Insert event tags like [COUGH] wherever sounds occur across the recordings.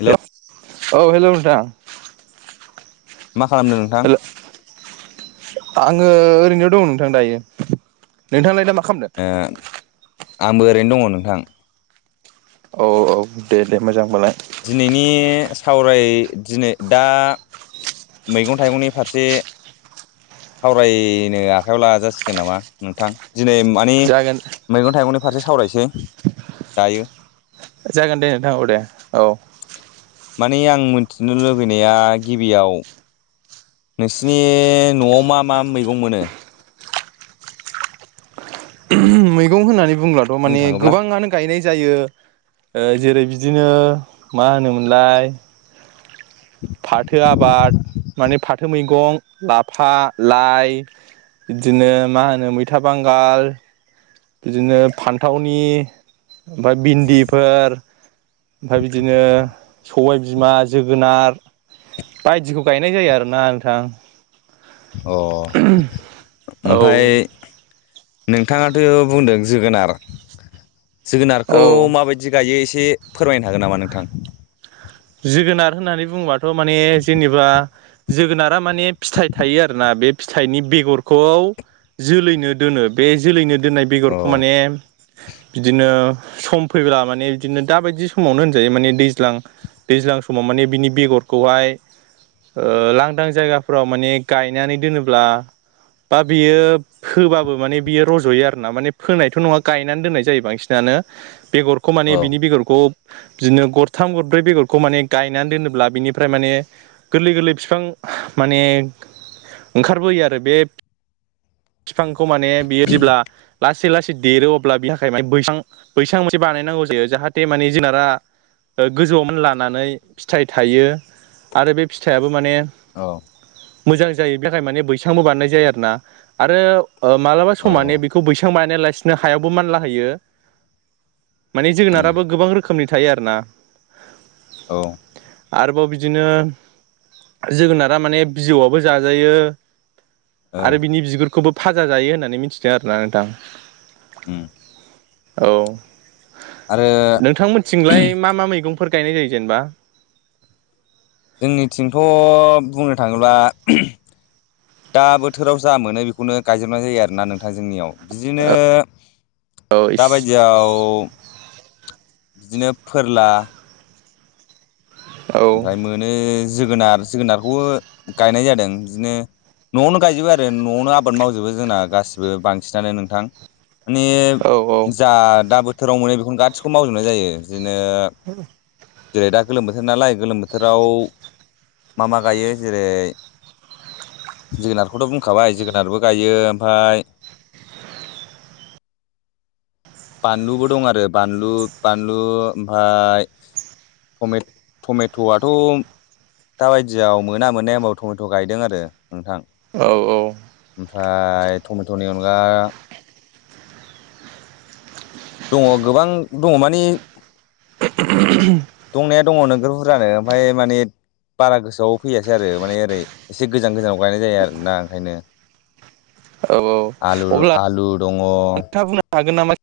Hello [UNINTELLIGIBLE] औ हेल' नोंथां। मा खालामदों नोंथां। हेल' आङो ओरैनो दङ नोंथां दायो नोंथाङालाय दा मा खामदो। ओ आंबो ओरैनो दङ नोंथां। औ-औ दे-दे मोजांबालाय। दिनैनि सावराय दिनै दा मैगं थाइगंनि फारसे सावरायनो आखायाव लाजासिगोन नामा नोंथां। दिनै मानिे जागोन मैगं-थाइगंनि फारसे सावरायसै दायो। जागोन दे नोंथां दे औ माने आं मिथिनो लुुबैनाया गिबियाव नोंसिनि न'आव मा मा मैगं मोनो? मैगं होननानै बुंब्लाथ' बुंनो माने थाङोब्ला गोबाङानो गायनाय जायो जेरै बिदिनो मा होनोमोनलाय। फाथो आबाद माने फाथो मैगं लाफा लाइ बिदिनो मा होनो मैथा बांगाल बिदिनो फान्थावनि ओमफ्राय भिन्दिफोर ओमफ्राय बिदिनो सबायबिमा जोगोनार बायदिखौ गायनाय जायो आरोना नोंथां। अ ओमफाय औ नोंथाङाथ' बुंदों। जोगोनार जोगोनारखौ माबायदि गायो एसे एसे फोरमायनो हागोन नामा नोंथां? जोगोनार होननानै बुङोबाथ' माने जेनेबा जोगोनारा माने फिथाइ थायो आरोना। बे फिथाइनि बेगरखौ जोलैनो दोनो बे जोलैनो दोननाय औ बेगरखौ माने बिदिनो सम फैब्ला माने बिदिनो दाबायदि समावनो होनजायो माने दैज्लां दैज्लां समाव माने बिनि बेगरखौहाय लांदां जायगाफोराव माने गायनानै दोनोब्ला। बा बियो फोबाबो माने बियो रज'यो आर ना माने फोनायथ' नङा गायनानै दोननाय जायो बांसिनानो। बेगरखौ माने औ बेनि बेगरखौ बिदिनो गरथाम गरब्रै बेगरखौ खौ माने गायनानै दोनोब्ला बिनिफ्राय माने गोरलै गोरलै फिफां माने ओंखारबोयो आरो बे फिफांखौ माने बेयो जेब्ला लास्ट लासै लासै देरो अब्ला बिनि थाखाय म बैसां बैसां मोनसे बानायनांगौ जायो जाहाथे माने जुनारा गोजौवावमोन लानानै फिथाइ थायो आरो बे फिथाइयाबो माने। औ मोजां जायो बेनि थाखाय माने बैसांबो बानायनाय जायो आरोना आरो मालाबा औ समानै बेखौ बैसां बानायना लासिनो हायावबो मानला होयो। माने उम जोगोनाराबो गोबां रोखोमनि थायो आरो ना। औ आरोबाव बिदिनो जोगोनारा माने बिजौआबो जाजायो। औ आरो बिनि बिगुरखौबो फाजा जायो होननानै मिथिदों आरोना नोंथां। [INAUDIBLE] औ आरो नोंथां मोननिथिंलाय मा मा मैगंफोरखौ। गायनाय जायो जेनेबा जोंनिथिंथ' बुंनो थाङोब्ला दा बोथोराव जा मोनो बेखौनो गायजोबनाय जायो आरोना नोंथां जोंनियाव । बिदिनो औ दाबायदियाव। बिदिनो फोरला। ओमफ्राय मोनो जोगोनार जोगोनारखौबो गायनाय जादों बिदिनो। न'आवनो गायजोबो आरो न'आवनो आबाद मावजोबो जोंना गाैबो बांसिनानो नोंथां। माने औ जा दा बोथोराव मोनो बेखौनो गासिखौबो मावजोबनाय जायो। बिदिनो जेरै दा गोलोम बोथोर नालाय। गोलोम बोथोराव मा मा गायो जेरै जोगोनारखौथ' बुंखाबाय जोगोनारबो गायो ओमफाय [UNINTELLIGIBLE] बानलुबो दं आरो बानलु बानलु ओमफाय टमे टमेट'आथ' दाबायदियाव मोना मोननाय हबा टमेट' गायदों आरो नोंथां। औ ओमफाय टमेट'नि अनगा दङ गोबां दङ माने दंनाया दङ नोगोर बुरजानो ओमफाय माने बारा गोसोआव फैयासै आरो माने ओरै एसे गोजान गोजानाव गायनाय जायो आरोना ओंखायनो आलु आलु रं खोथा बुंनो हागोन नामा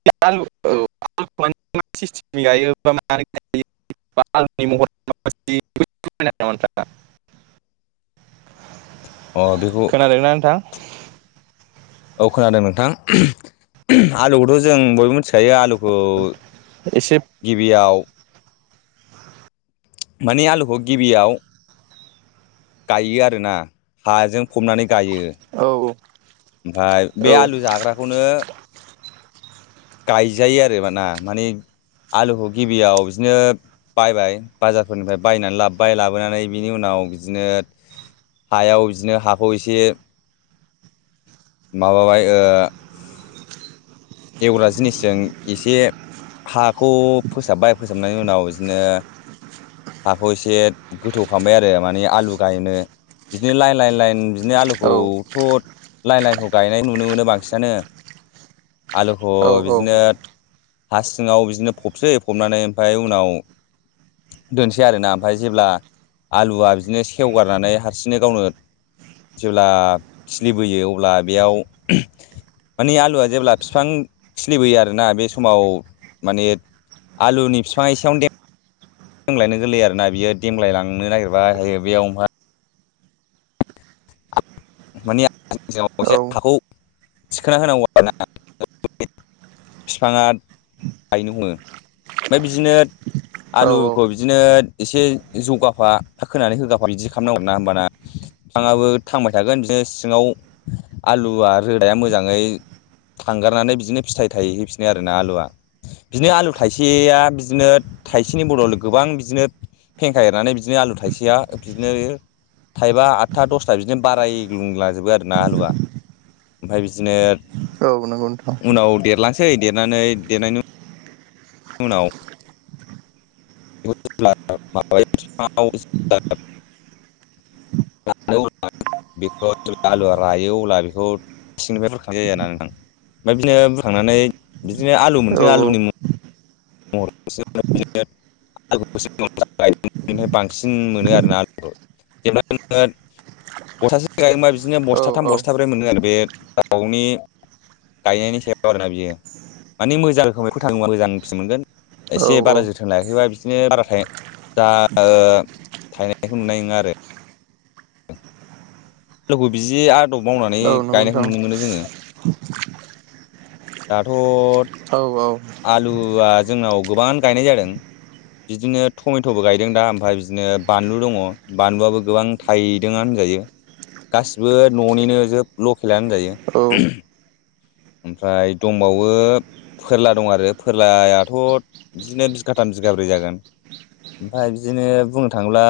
[UNINTELLIGIBLE] [UNINTELLIGIBLE] [INAUDIBLE] अ बेखौ खोनादोंना नोंथां औ खोनादों नोंथां [UNINTELLIGIBLE] आलुखौथ' जों बयबो मिथिखायो आलु औ एसे गिबियाव मानि आलुखौ गिबियाव गायो आरोना हाजों फबनानै औ ओमफाय बे औ आलु जाग्राखौनो गायजायो आरो माना माने आलुखौ गिबियाव बिदिनो बायबाय बाजारफोरनिफ्राय बायनानै लाबोबाय लाबोनानै बिनि उनाव बिदिनो हायाव बिदिनो हाखौ एसे माबाबाय ओ एवग्रा जिनिसजों एसे हाखौ फोसाबबाय फोसाबनायनि उनाव बिदिनो हाखौ एसे गोथौ खालामबाय आरो माने आलु गायनो बिदिनो लाइ लाइन लाइन बिदिनो औ आलुखौथ' लाइन लाइनखौ गायनाय नुनो मोनो बांसिनानो आलुखौ औ बिदिनो हा सिङाव बिदिनो फबसै फबनानै ओमफाय उनाव दोनसै आरोना ओमफाय जेब्ला आलुआ बिदिनो सेवगारनानै हारसिंयैनो गावनो जेब्ला खिलिबोयो अब्ला बेयाव [UNINTELLIGIBLE] माने आलुआ जेब्ला बिफां खिलिबोयो आरोना बे समाव माने आलुनि बिफाङा एसेयावनो दे मलायनो गोरलैयो आरोना बियो देमगलाय लांनो नागिरबाय हायो बेयाव आ माने [UNINTELLIGIBLE] औ एसे हाखौ थिखोना होनांगौ आरोना [UNINTELLIGIBLE] बिफाङा गायनो हमो ओमफाय बिदिनो औ आलुखौ बिदिनो एसे जगाफा खोनानै होगाफा बिदि खालामनांगौ ना होमबाना बिफाङाबो थांबाय थागोन बिदिनो सिङाव आलुआ रोदाया मोजाङै थांगारनानै बिदिनो फिथाइ थायहै हैफिनो आरो आलुआ बिदिनो आलु थाइसेया बिदिनो थाइसेनि बदल गोबां बिदिनो फेंखा एरनानै बिदिनो आलु थायसेआ बिदिनो थांबाय आटथा दसथा बि बाराय ग्लुंलाजोबो आरोना आलुवा ओमफाय बिदिनो औ नंगौ नोंथां उनाव देरलांसै देरनानै देरनायनि उनाव म [UNINTELLIGIBLE] न [UNINTELLIGIBLE] बेखौ जे आलुआ रायो अब्ला बेखौ सिंनिफ्राय बुरखांनाय जायो आरोना नोंथां ओमफ्राय बिदिनो बुरखांनानै बिदिनो आलु औ मोनसे औ आलुनि [UNINTELLIGIBLE] [UNINTELLIGIBLE] आय बेनिफ्राय बांसिन मोनो आरोना आलुखौ जेनेबा बस्थासे गायबा बिदिनो औ बस्थाथाम औ बस्थाब्रै मोनो आरो बे दाउनि गायनायनि सायाव आरोना बियो माने मोजां रोखोमै फोथांङोबा मोजां फिन मोनगोन औ एसे बारा जोथोन लायाखैबा बिदिनो बारा थायो जा थायनायखौ मोननाय नङा आरो द [INAUDIBLE] लोगो बिदि आदब मावनानै औ नंगौ गायनायखौ नोंथां नुनो मोनो जोङो। दाथ' औ औ आलुआ जोंनाव गोबां गायनाय जादों। बिदिनो टमेट'बो गायदों दा ओमफ्राय बिदिनो बानलु दङ बानलुआबो गोबां थायदों आरो यो गासिबो न'निनो जोब लकेलानो गायो। औ ओमफ्राय दंबावो फोरला दं आरो फोरलायाथ' बिदिनो बिगाथाम बिगाब्रै जागोन। ओमफ्राय बिदिनो बुंनो थाङोब्ला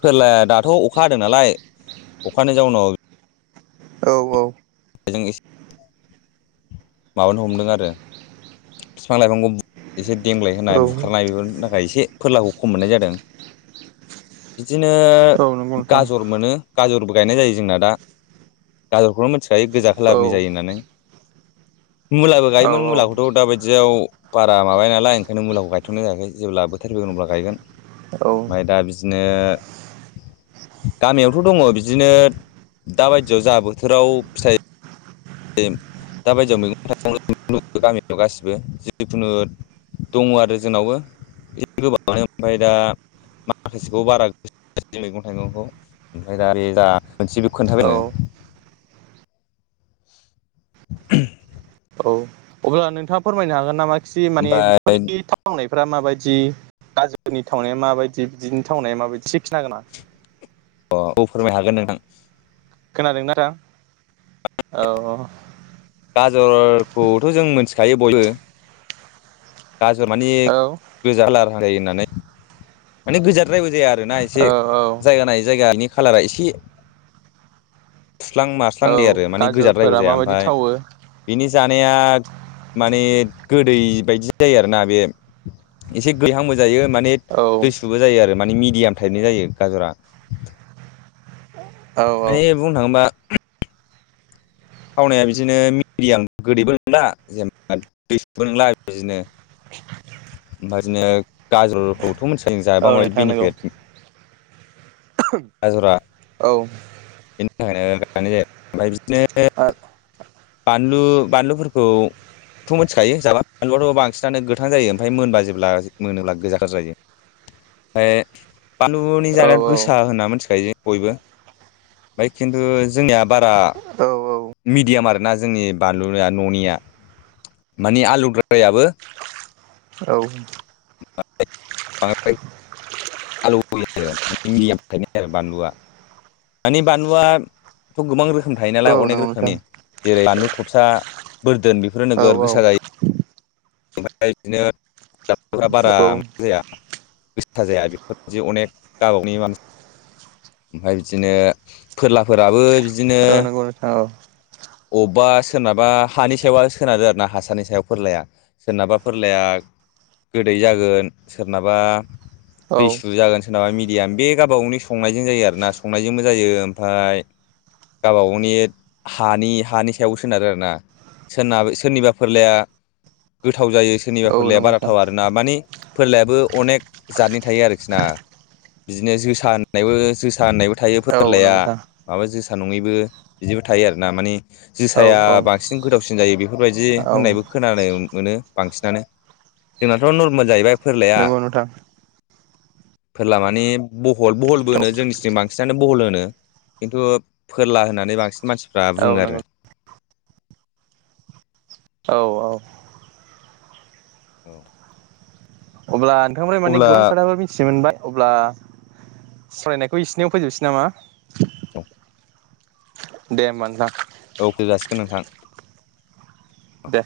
फोरला दाथ' अखा हादों नालाय अखानि जाउनाव औ औ बेजों एसे माबानो हमदों आरो बिफां- लाइफांखौ एसे देंग्लाय होनाय नंगौ नोंथां औ बुखारनाय बेफोरनि थाखाय एसे फोरलाखौ खम मोननाय जादों। बिदिनो औ औ गाजर मोनो। गाजरबो गायनाय जायो जोंना दा गाजरखौनो मिथिखायो गोजा खालारनि जायो होननानै मुलाबो गायोमोन मुलाखौथ' दाबायदि याव बारा माबाया‌ नालाय ओंखायनो मुलाखौ गायथ'नाय जायाखै जेब्ला बोथोर फैगोन अब्ला गायगोन। माइ अब्ला दा बिदिनो गामियावथ' दङ बिदिनो दा बायदियाव जा बोथोराव फिथाइ दा बायदियाव मैगं - थाइगं गामियाव गासिबो जिखुनु दङ आरो जोंनावबो एसे गोबाङानो ओमफ्राय दा माखासेखौ बारा गोसो मैगं - थाइगंखौ ओमफ्राय दा बे जा [UNINTELLIGIBLE] मोनसेबो खोन्थाबायो [UNINTELLIGIBLE] [INAUDIBLE] अब्ला नोंथाङा फोरमायनो हागोन नामा खि माने ओमफ्राय बेफोरनि थांनाय फोरा माबायदि गाजरनि थावनाया माबायदि बिदिनि थावनाया माबायदि एसे खिनथानो हागोन नामा अ' औ फोरमायनो हागोन नोंथां। खोनादोंना दा औ गाजरखौथ' जों मिथिखायो बयबो गाजर माने औ औ गोजा खालार जायो होननानै माने गोजाद्रायबो जाया आरो औ औ जायगा नायै जायगा बिनि खालारा एसे खुरलां औ फानदै आरो माने गोजाद्रायबो गाजरफोरा जाया माबायदि ओमफ्राय थावो बिनि जानाया माने गोदै बायदि जायो आरोना बे एसे गैहांबो जायो माने औ दैसुबो जायो आरो माने मिडियाम टाइपनि जायो गाजरा औ माने बुंनो थाङोबा थावनाया बिदिनो मिडियाम गोदैबो नंला जेन'बा दैबो नंला बिदिनो बिदिनो गाजरखौथ' मिथिखायो औ जायाबा माबायदि नोंथां नंगौ बेनिफिट गाजरा औ बेनि थाखायनो लानाय जायो ओमफ्राय औ बिदिनो बानलु बानलुफोरखौथ' मिथिखायो जाबा बानलुआथ' बांसिनानो गोथ थां जायो ओमफ्राय मोनबा जेब्ला मोनोब्ला गोजा - गोजा जायो ओमफ्राय बानलुनि औ जानाया गोसा होनना मिथिखायो जे बयबो ओमफ्राय खिन्थु जोंनिया बारा औ मिडियाम आरोना जोंनि बानलुया न'निया मानि आलौद्रायाबो औ [UNINTELLIGIBLE] [UNINTELLIGIBLE] आरो बानलुआ मानि बानलुआथ' गोबां रोखोम थायो नालाय अनेक नंगौ नोंथां रोखोमनि जेरै बानलु थबसा बोरदोन बेफोरो औ नोगोद गोसा जायो ओमफ्राय बिदिनो बारा औ मा जाया गोसा जाया बेफोरबायदि अनेक गावबा गावनि मानसि ओमफ्राय बिदिनो फोरलाफोराबो बिदिनो औ नंगौ नोंथां औ अबेबा सोरनाबा हानि सायावा सोनारादो आरोना हासारानि सायाव फोरलाया सोरनाबा फोरलाया गोदै जागोन सोरनाबा औ दैसु जागोन सोरनाबा मिडियाम बे गाब गावनो संनायजों जायो आरोना संनायजोंबो जायो ओमफ्राय गावबा गावनि हानि हानि सायावबो सोनारो आरो ना सोरनाब सोरनिबा फोरलाया गोथाव जायो सोरनिबा औ फोरलाया नंगौ नोंथां बाराथाव आरोना मानि फोरलायाबो अनेक जादनि थायो आरोखिना बिदिनो जोसा होननायबो जोसा होननायबो थायो औ फोरलाया नंगौ नोंथां माबा जोसा जोसा नङैबो बिदिबो थायो आरोना माने औ जोसाया औ बांसिन गोदावसिन जायो बेफोरबायदि औ होननायबो खोनानो मोनो बांसिनानो जोंनाथ' नर्मेल जाहैबाय फोरलाया नंगौ नोंथां फोरला माने बहल बहलबो होनो जोंनि सिं बांसिनानो बहल होनो खिन्थु फोरला होननानै बांसिन मानसिफ्रा बुङो आरो औ-औ औ अब्ला नोंथांनिफ्राय माने अब्ला गोबां खोथाफोर मिथि मोनबाय अब्ला फरायनायखौ इसिनियाव फैजोबसै नामा औ दे होनबा नोंथां औ फै जासिगोन नोंथां दे